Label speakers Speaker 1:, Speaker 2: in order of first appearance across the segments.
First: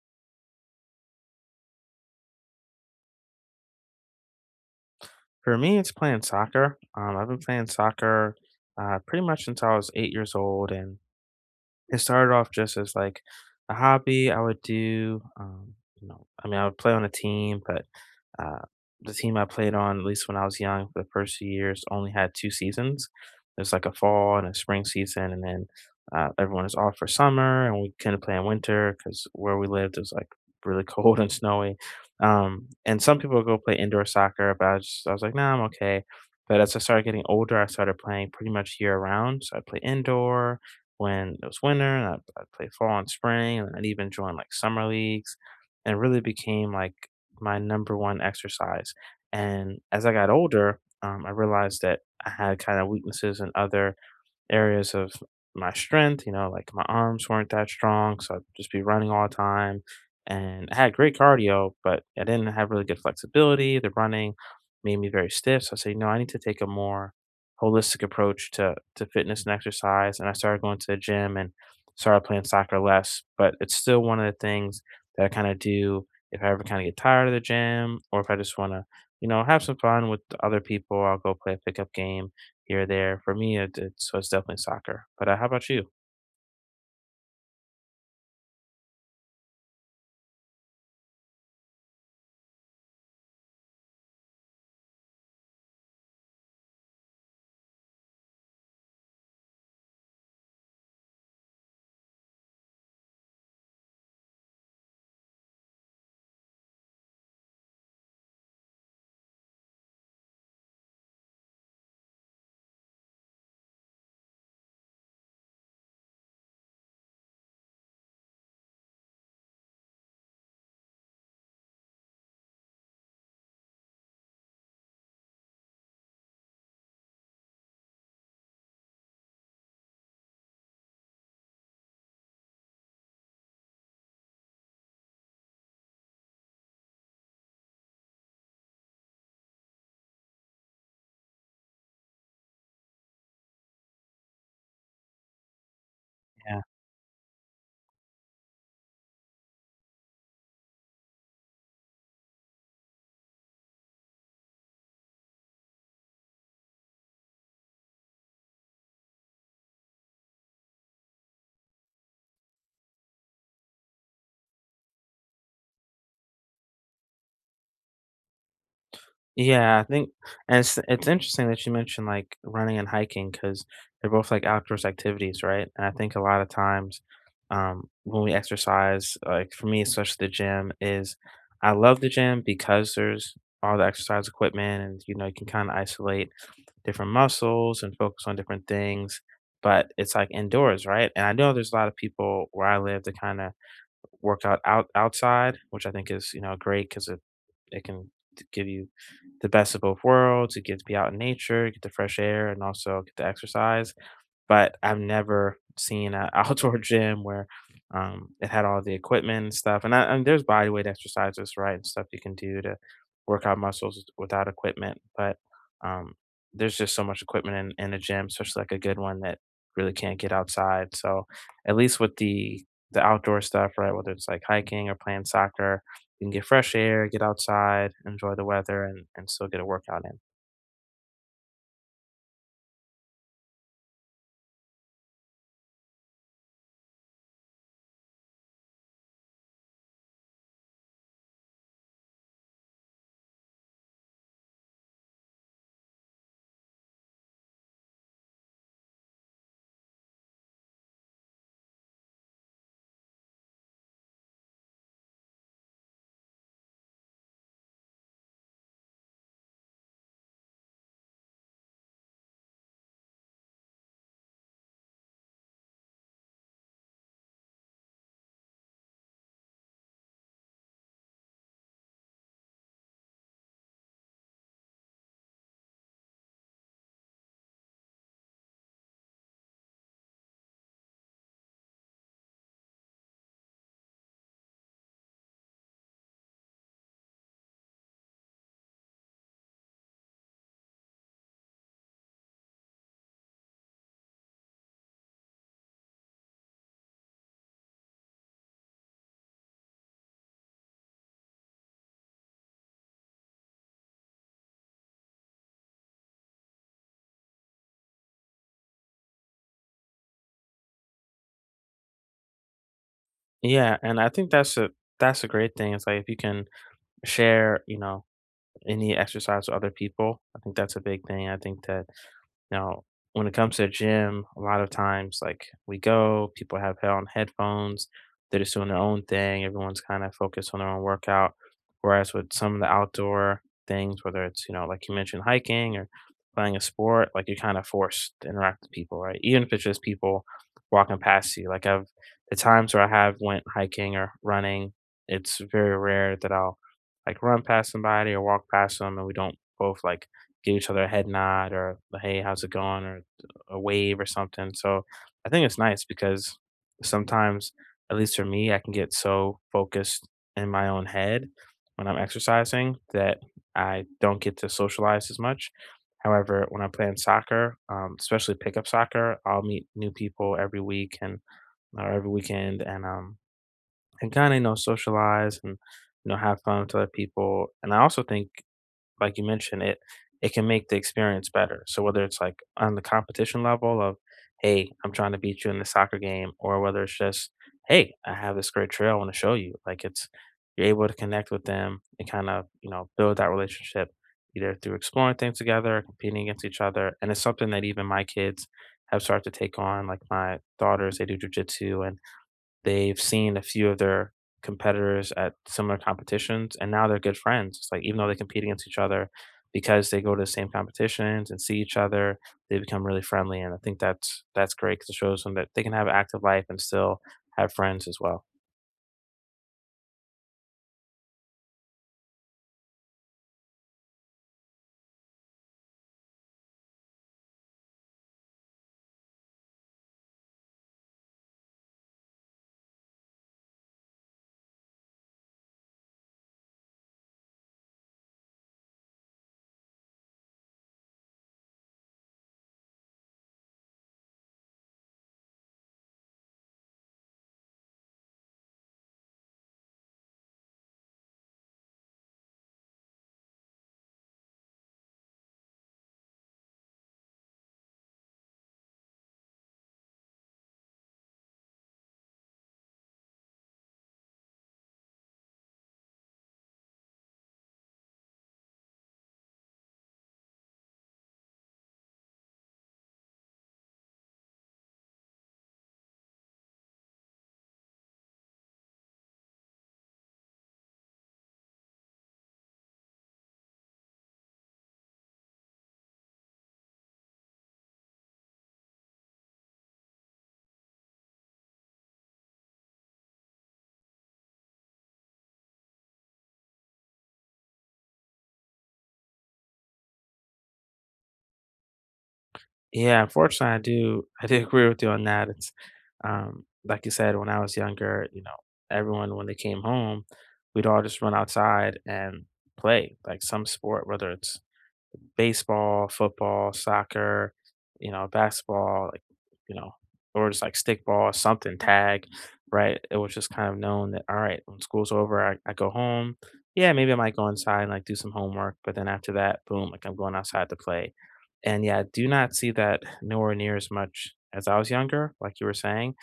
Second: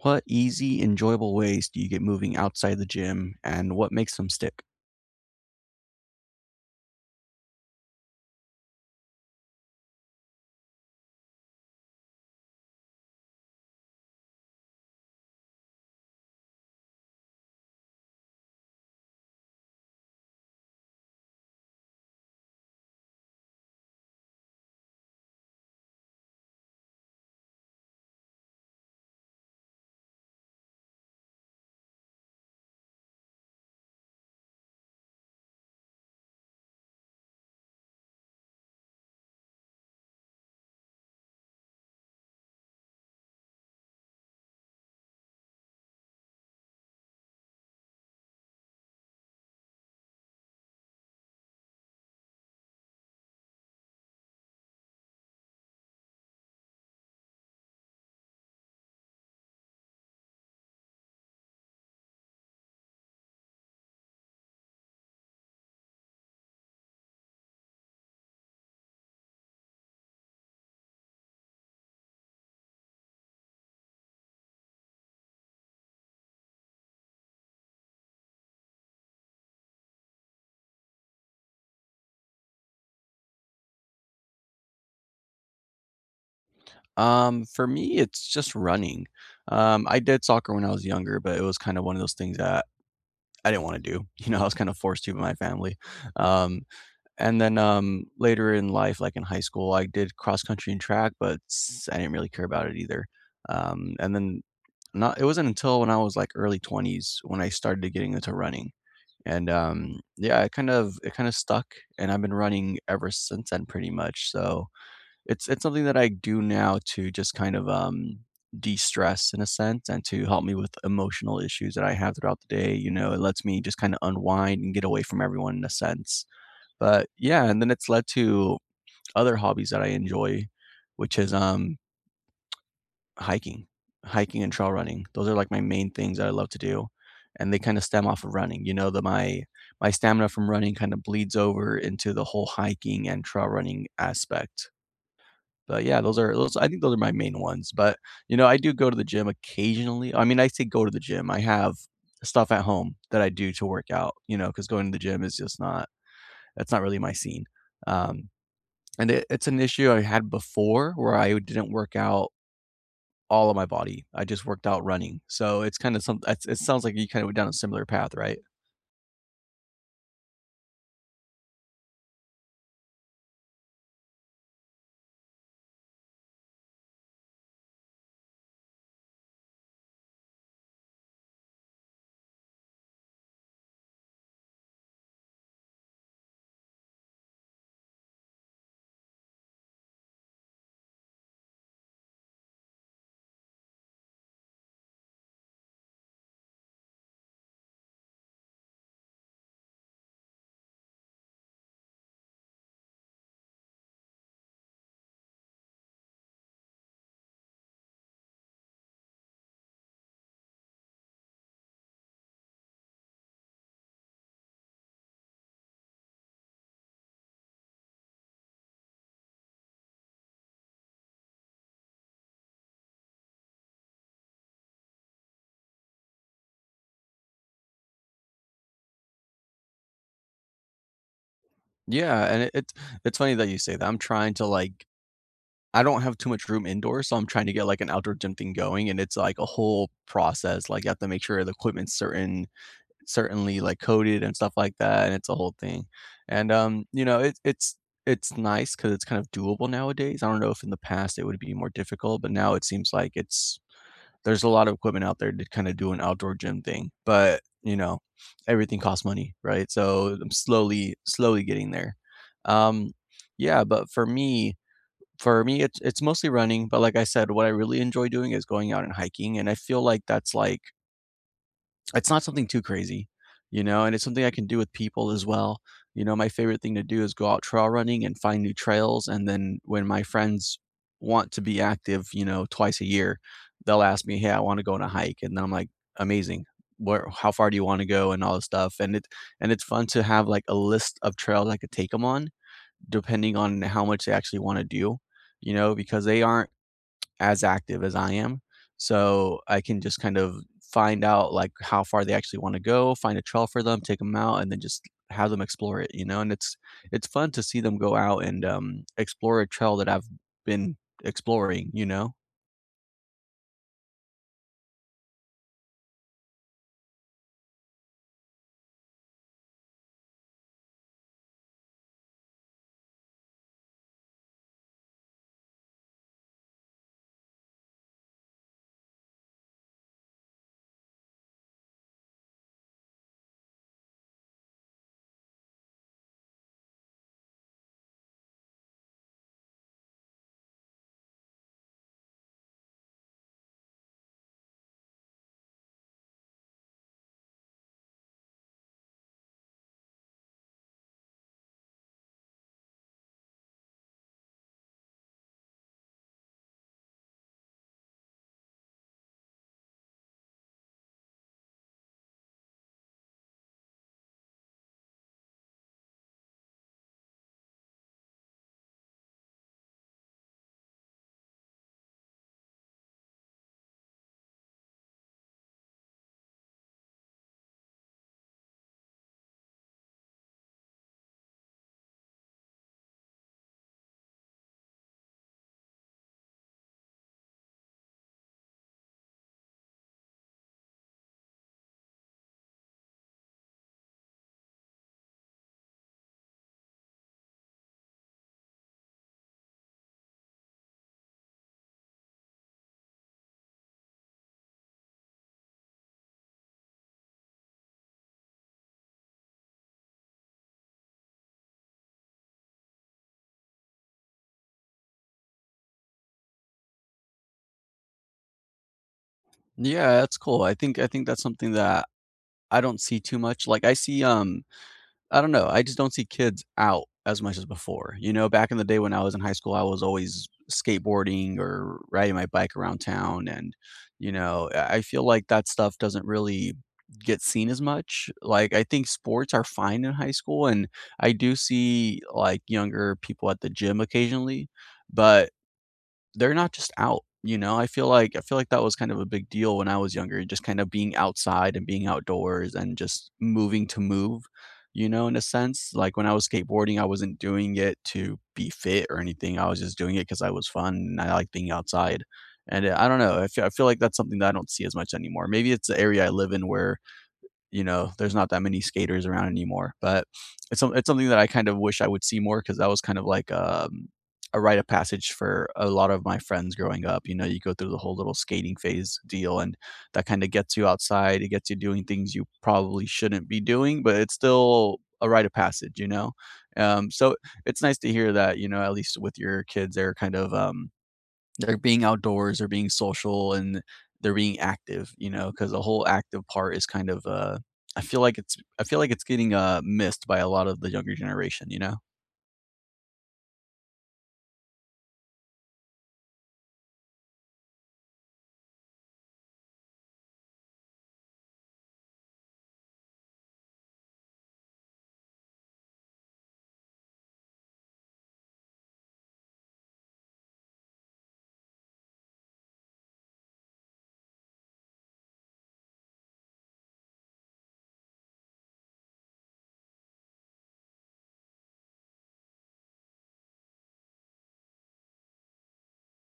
Speaker 1: What easy, enjoyable ways do you get moving outside the gym and what makes them stick?
Speaker 2: For me, it's playing soccer. I've been playing soccer pretty much since I was 8 years old, and it started off just as, like, a hobby. I would do, I mean, I would play on a team, but, uh, the team I played on, at least when I was young, for the first few years, only had 2 seasons. There's, like, a fall and a spring season, and then, everyone is off for summer, and we couldn't play in winter because where we lived it was, like, really cold and snowy. And some people would go play indoor soccer, but I was like, "Nah, I'm okay." But as I started getting older, I started playing pretty much year-round, so I play indoor, when it was winter, and I'd play fall and spring, and I'd even join like summer leagues, and it really became like my number one exercise. And as I got older, I realized that I had kind of weaknesses in other areas of my strength. You know, like my arms weren't that strong, so I'd just be running all the time. And I had great cardio, but I didn't have really good flexibility. The running made me very stiff. So I said, no, I need to take a more holistic approach to fitness and exercise. And I started going to the gym and started playing soccer less. But it's still one of the things that I kind of do if I ever kind of get tired of the gym, or if I just want to, have some fun with other people. I'll go play a pickup game here or there. For me, it's definitely soccer. But how about you?
Speaker 1: For me, it's just running. I did soccer when I was younger, but it was kind of one of those things that I didn't want to do. You know, I was kind of forced to by my family. Um, and then later in life, like in high school, I did cross country and track, but I didn't really care about it either. And then not, it wasn't until when I was like early 20s when I started getting into running. Yeah, it kinda stuck, and I've been running ever since then pretty much, so it's something that I do now to just kind of, de-stress in a sense and to help me with emotional issues that I have throughout the day, you know, it lets me just kinda unwind and get away from everyone in a sense. But, yeah, and then it's led to other hobbies that I enjoy, which is hiking. Hiking and trail running. Those are, like, my main things that I love to do, and they kinda stem off of running, you know, the my stamina from running kinda bleeds over into the whole hiking and trail running aspect. But, yeah, those are those
Speaker 2: Yeah.
Speaker 1: I think those are my main ones, but, you know, I do go to the gym occasionally. I mean, I say go to the gym, I have stuff at home that I do to work out, you know, because going to the gym is just not that's not really my scene. Um, and it's an issue I had before where I didn't work out all of my body. I just worked out running. So it's kind of some it's, it sounds like you kind of went down a similar path, right?
Speaker 2: Yeah, I think, and it's interesting that you mentioned like running and hiking, because they're both like outdoors activities, right? And I think a lot of times, when we exercise, like for me, especially the gym, is I love the gym because there's all the exercise equipment, and you know you can kind of isolate different muscles and focus on different things. But it's like indoors, right? And I know there's a lot of people where I live that kind of worked out outside, which I think is, you know, great because it can t give you the best of both worlds. You get to be out in nature, you get the fresh air, and also get to exercise. But I've never seen an outdoor gym where, it had all the equipment and stuff, and there's bodyweight exercises, right, and stuff you can do to work out muscles without equipment, but, um, there's just so much equipment in a gym, especially, like, a good one, that really can't get outside, so at least with the outdoor stuff, right, whether it's, like, hiking or playing soccer, you can get fresh air, get outside, enjoy the weather, and still get a workout in.
Speaker 1: Yeah, and it's funny that you say that. I'm trying to I don't have too much room indoors, so I'm trying to get like an outdoor gym thing going, and it's like a whole process. Like you have to make sure the equipment's certainly like coated and stuff like that, and it's a whole thing. And You know, it's nice because it's kind of doable nowadays. I don't know if in the past it would be more difficult, but now it seems like it's there's a lot of equipment out there to kind of do an outdoor gym thing, but you know, everything costs money, right? So I'm slowly, slowly getting there. Um, yeah, but for me, it's mostly running. But like I said, what I really enjoy doing is going out and hiking, and I feel like that's like it's not something too crazy, you know, and it's something I can do with people as well. You know, my favorite thing to do is go out trail running and find new trails, and then when my friends want to be active, you know, twice a year, they'll ask me, "Hey, I wanna go on a hike," and then I'm like, "Amazing. Where How far do you wanna go?" and all this stuff, and it's fun to have, like, a list of trails I could take them on depending on how much they actually wanna do, you know, because they aren't as active as I am. So I can just kind of find out like how far they actually want to go, find a trail for them, take them out, and then just have them explore it, you know? And it's fun to see them go out and explore a trail that I've been exploring, you know?
Speaker 2: Yeah, and I think that's a great thing. It's like, if you can share, you know, any exercise with other people, I think that's a big thing. I think that now, when it comes to a gym, a lot of times, like, we go, people have hell on headphones, they're just doing their own thing, everyone's kinda focused on their own workout. Whereas with some of the outdoor things, whether it's, you know, like you mentioned, hiking or playing a sport, like, you're kinda forced to interact with people, right? Even if it's just people walking past you, like, I've the times where I have went hiking or running, it's very rare that I'll, like, run past somebody or walk past them and we don't both, like, give each other a head nod or the, hey, how's it going? Or a wave or something. So I think it's nice because sometimes, at least for me, I can get so focused in my own head when I'm exercising that I don't get to socialize as much. However, when I'm playing soccer, especially pickup soccer, I'll meet new people every week and or every weekend, and kind of socialize and have fun with other people. And I also think, like you mentioned, it can make the experience better. So whether it's like on the competition level of, hey, I'm trying to beat you in the soccer game, or whether it's just, hey, I have this great trail I want to show you. Like it's you're able to connect with them and kind of, you know, build that relationship either through exploring things together, competing against each other. And it's something that even my kids have started to take on. Like my daughters, they do jujitsu, and they've seen a few of their competitors at similar competitions, and now they're good friends. It's like, even though they compete against each other, because they go to the same competitions and see each other, they become really friendly, and I think that's great because it shows them that they can have an active life and still have friends as well.
Speaker 1: Yeah, that's cool. I think that's something that I don't see too much. Like I see I don't know, I just don't see kids out as much as before, you know, back in the day when I was in high school, I was always skateboarding or riding my bike around town, and, you know, I feel like that stuff doesn't really get seen as much, like, I think sports are fine in high school, and I do see, like, younger people at the gym occasionally, but they're not just out, you know? I feel like that was kind of a big deal when I was younger, just kind of being outside and being outdoors and just moving to move, you know, in a sense. Like when I was skateboarding, I wasn't doing it to be fit or anything. I was just doing it because I was fun and I like being outside. And I don't know, I feel like that's something that I don't see as much anymore. Maybe it's the area I live in where you know, there's not that many skaters around anymore, but it's something that I kind of wish I would see more because that was kind of like, a rite of passage for a lot of my friends growing up, you know, you go through the whole little skating phase deal, and that kinda gets you outside, it gets you doing things you probably shouldn't be doing, but it's still a rite of passage, you know? So it's nice to hear that, you know, at least with your kids, they're kind of, they're being outdoors, they're being social, and they're being active, you know, because the whole active part is kind of, I feel like it's I feel like it's getting, missed by a lot of the younger generation, you know?
Speaker 2: Yeah, unfortunately, I do I do agree with you on that. It's, like you said, when I was younger, you know, everyone when they came home, we'd all just run outside and play like some sport, whether it's baseball, football, soccer, you know, basketball, like, you know, or just like stickball or something, tag, right? It was just kind of known that, all right, when school's over, I go home. Yeah, maybe I might go inside and like do some homework. But then after that, boom, like I'm going outside to play. And yeah, I do not see that nowhere near as much as I was younger, like you were saying,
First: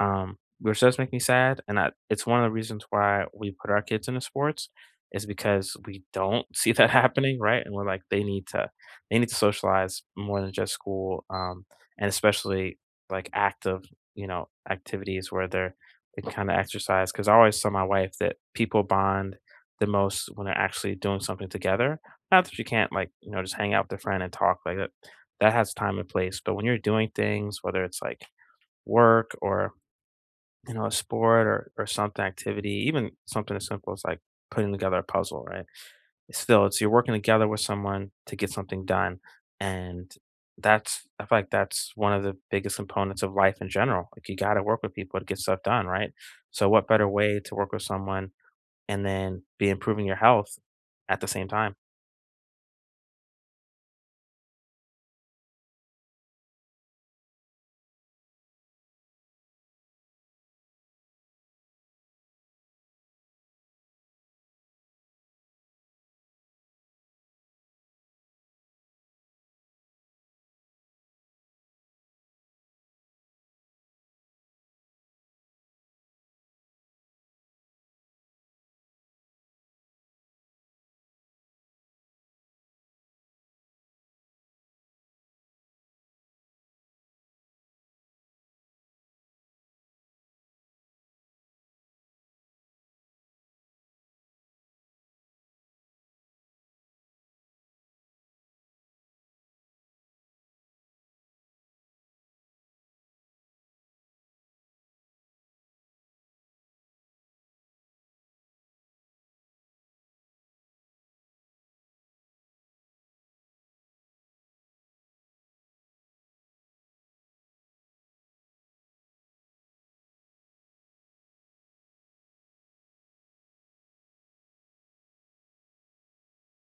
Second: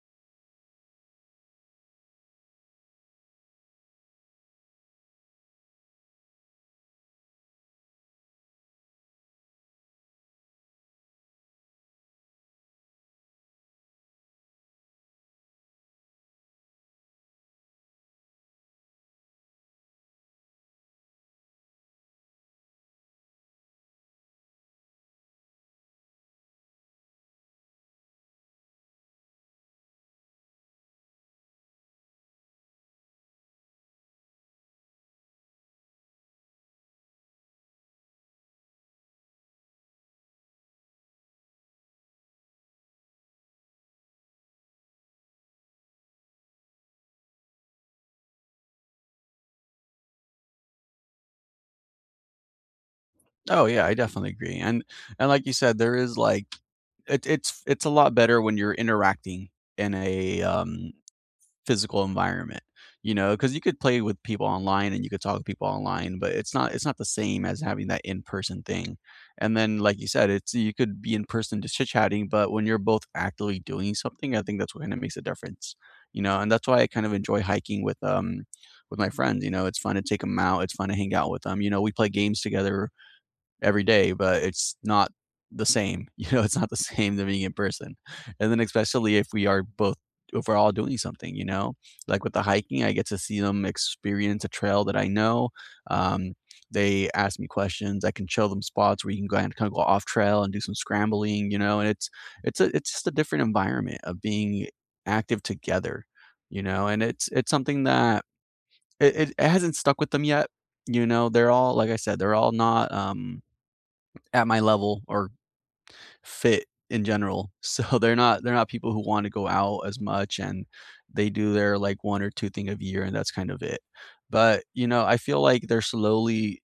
Speaker 2: which does make me sad. And it's one of the reasons why we put our kids into sports, is because we don't see that happening, right? And we're like, they need to, socialize more than just school, and especially like active, you know, activities where they kind of exercise. Because I always tell my wife that people bond the most when they're actually doing something together. Not that you can't, like, you know, just hang out with a friend and talk like that. That has time and place. But when you're doing things, whether it's like work or you know a sport or something activity, even something as simple as like putting together a puzzle, right? Still, it's you're working together with someone to get something done, and that's I feel like that's one of the biggest components of life in general. Like, you gotta work with people to get stuff done, right? So what better way to work with someone and then be improving your health at the same time?
Speaker 1: Oh, yeah, I definitely agree, and like you said, there is, it's a lot better when you're interacting in a, physical environment, you know, because you could play with people online and you could talk to people online, but it's not the same as having that in-person thing, and then, like you said, it's you could be in person just chit-chatting, but when you're both actively doing something, I think that's what kinda makes a difference, you know, and that's why I kind of enjoy hiking with my friends, you know, it's fun to take them out, it's fun to hang out with them. You know, we play games together every day, but it's not the same. You know, it's not the same to being in person. And then especially if we're all doing something, you know, like with the hiking, I get to see them experience a trail that I know. Um, they ask me questions. I can show them spots where you can go and kind of go off trail and do some scrambling, you know. And it's just a different environment of being active together, you know. And it's something that it hasn't stuck with them yet. You know, they're all like I said, they're all not at my level or fit in general. So they're not people who want to go out as much and they do their like one or two thing a year and that's kind of it. But, you know, I feel like they're slowly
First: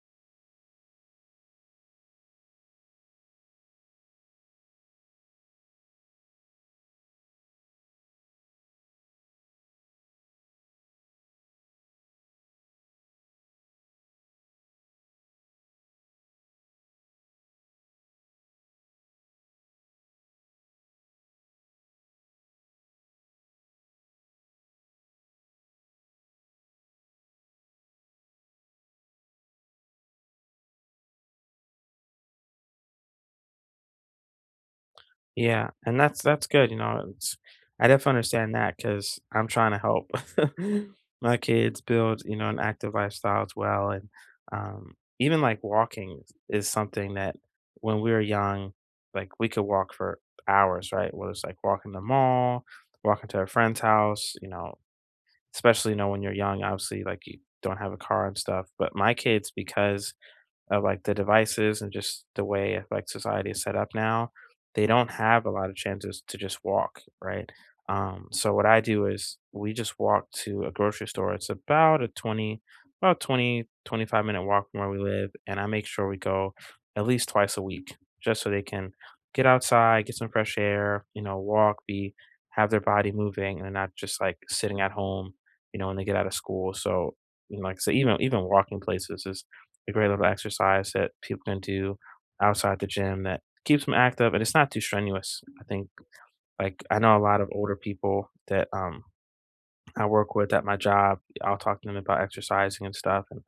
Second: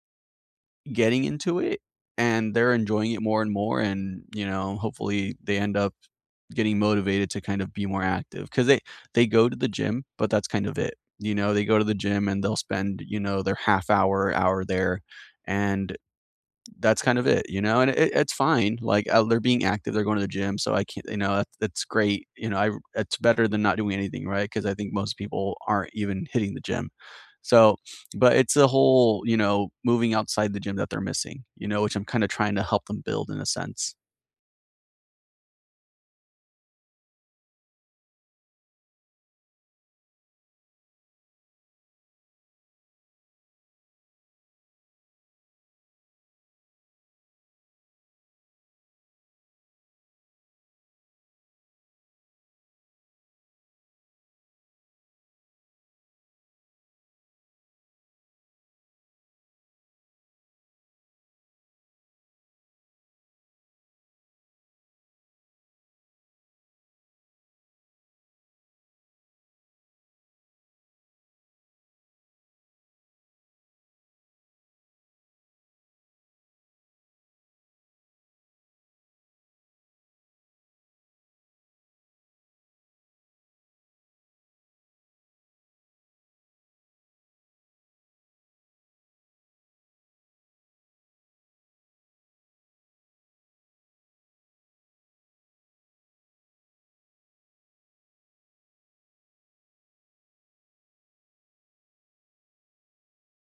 Speaker 1: getting into it and they're enjoying it more and more and, you know, hopefully they end up getting motivated to kind of be more active cuz they go to the gym, but that's kind of it. You know, they go to the gym and they'll spend, you know, their half hour hour there and that's kind of it, you know, and it's fine. Like they're being active, they're going to the gym, so I can't, you know, that's great. You know, I It's better than not doing anything, right? Because I think most people aren't even hitting the gym. So, but it's the whole, you know, moving outside the gym that they're missing, you know, which I'm kind of trying to help them build in a sense.
Speaker 2: Yeah, and that's good, you know, it's I definitely understand that because 'cause I'm trying to help my kids build, you know, an active lifestyle as well, and, even, like, walking is something that when we were young, like, we could walk for hours, right? Whether it's, like, walking to the mall, walking to a friend's house, you know, especially, you know, when you're young, obviously, like, you don't have a car and stuff, but my kids, because of like the devices and just the way like society is set up now, they don't have a lot of chances to just walk, right? So what I do is we just walk to a grocery store. It's about a 20, about 20 25 minute walk from where we live. And I make sure we go at least twice a week just so they can get outside, get some fresh air, you know, walk, have their body moving and not just like sitting at home, you know, when they get out of school. So, you know, like I said, even walking places is a great little exercise that people can do outside the gym that keeps them active, and it's not too strenuous. I think, like, I know a lot of older people that I work with at my job. I'll talk to them about exercising and stuff, and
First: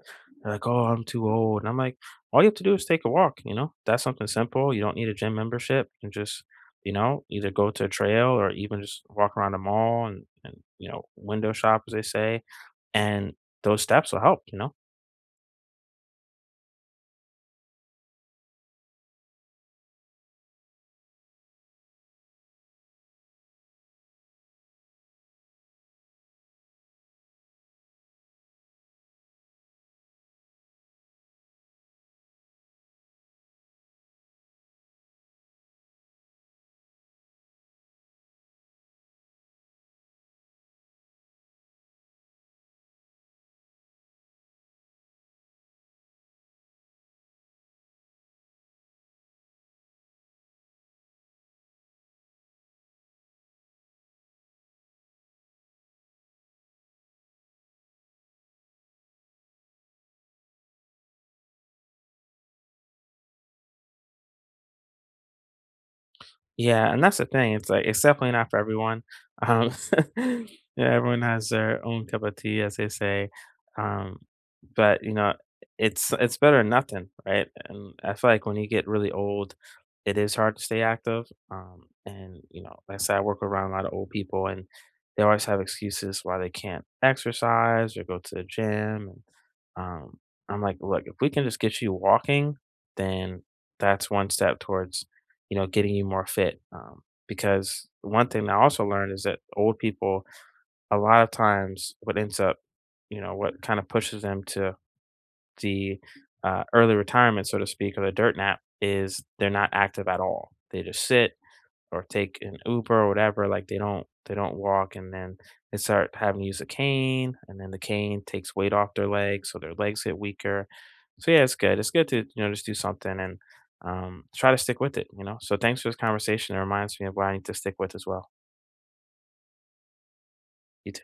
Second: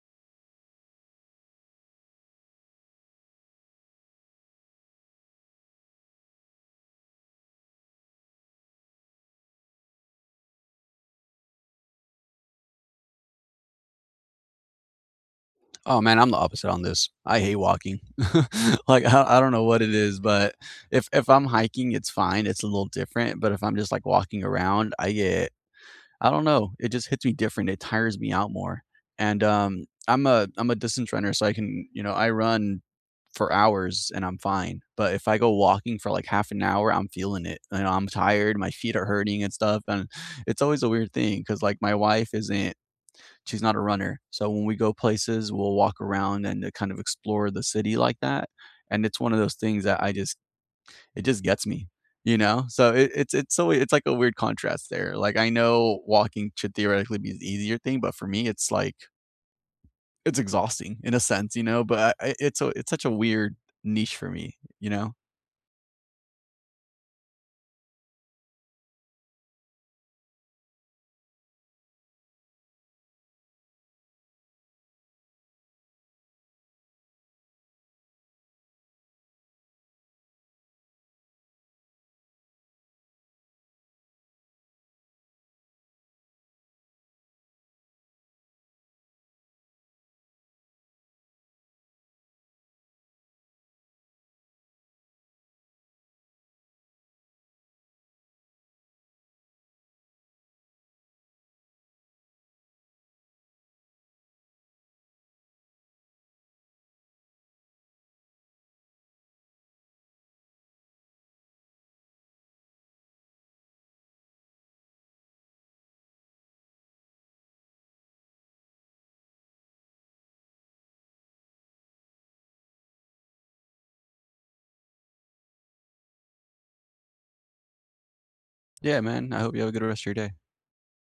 Speaker 2: they're like, "Oh, I'm too old." And I'm like, "All you have to do is take a walk, you know? That's something simple. You don't need a gym membership. You can just, you know, either go to a trail or even just walk around the mall, and you know, window shop as they say, and those steps will help, you know?"
Speaker 1: Oh man, I'm the opposite on this. I hate walking. Like I don't know what it is, but if I'm hiking, it's fine. It's a little different. But if I'm just like walking around, I don't know, it just hits me different, it tires me out more, I'm a distance runner, so I can you know, I run for hours and I'm fine, but if I go walking for, like, half an hour, I'm feeling it, you know, I'm tired, my feet are hurting and stuff, and it's always a weird thing because like, my wife isn't she's not a runner, so when we go places, we'll walk around and, kind of explore the city like that, and it's one of those things that I just it just gets me, you know? So it's like a weird contrast there. Like I know walking should theoretically be the easier thing, but for me, it's like it's exhausting in a sense, you know. It's it's such a weird niche for me, you know.
Speaker 2: Yeah, and that's the thing. It's like, it's definitely not for everyone. Um, yeah, everyone has their own cup of tea, as they say. Um, but you know, it's better than nothing, right? And I feel like when you get really old, it is hard to stay active. And you know, like I said, I work around a lot of old people, and they always have excuses why they can't exercise or go to the gym. And um, I'm like, look, if we can just get you walking, then that's one step towards getting you more fit. Because one thing I also learned is that old people, a lot of times, what ends up, you know, what kind of pushes them to the early retirement, so to speak, or the dirt nap, is they're not active at all. They just sit, or take an Uber or whatever, like they don't walk, and then they start having to use a cane, and then the cane takes weight off their legs, so their legs get weaker. So yeah, it's good. It's good to, you know, just do something and try to stick with it, you know. So thanks for this conversation. It reminds me of what I need to stick with as well.
Speaker 1: Yeah, man. I hope you have a good rest of your day.
Speaker 2: You too.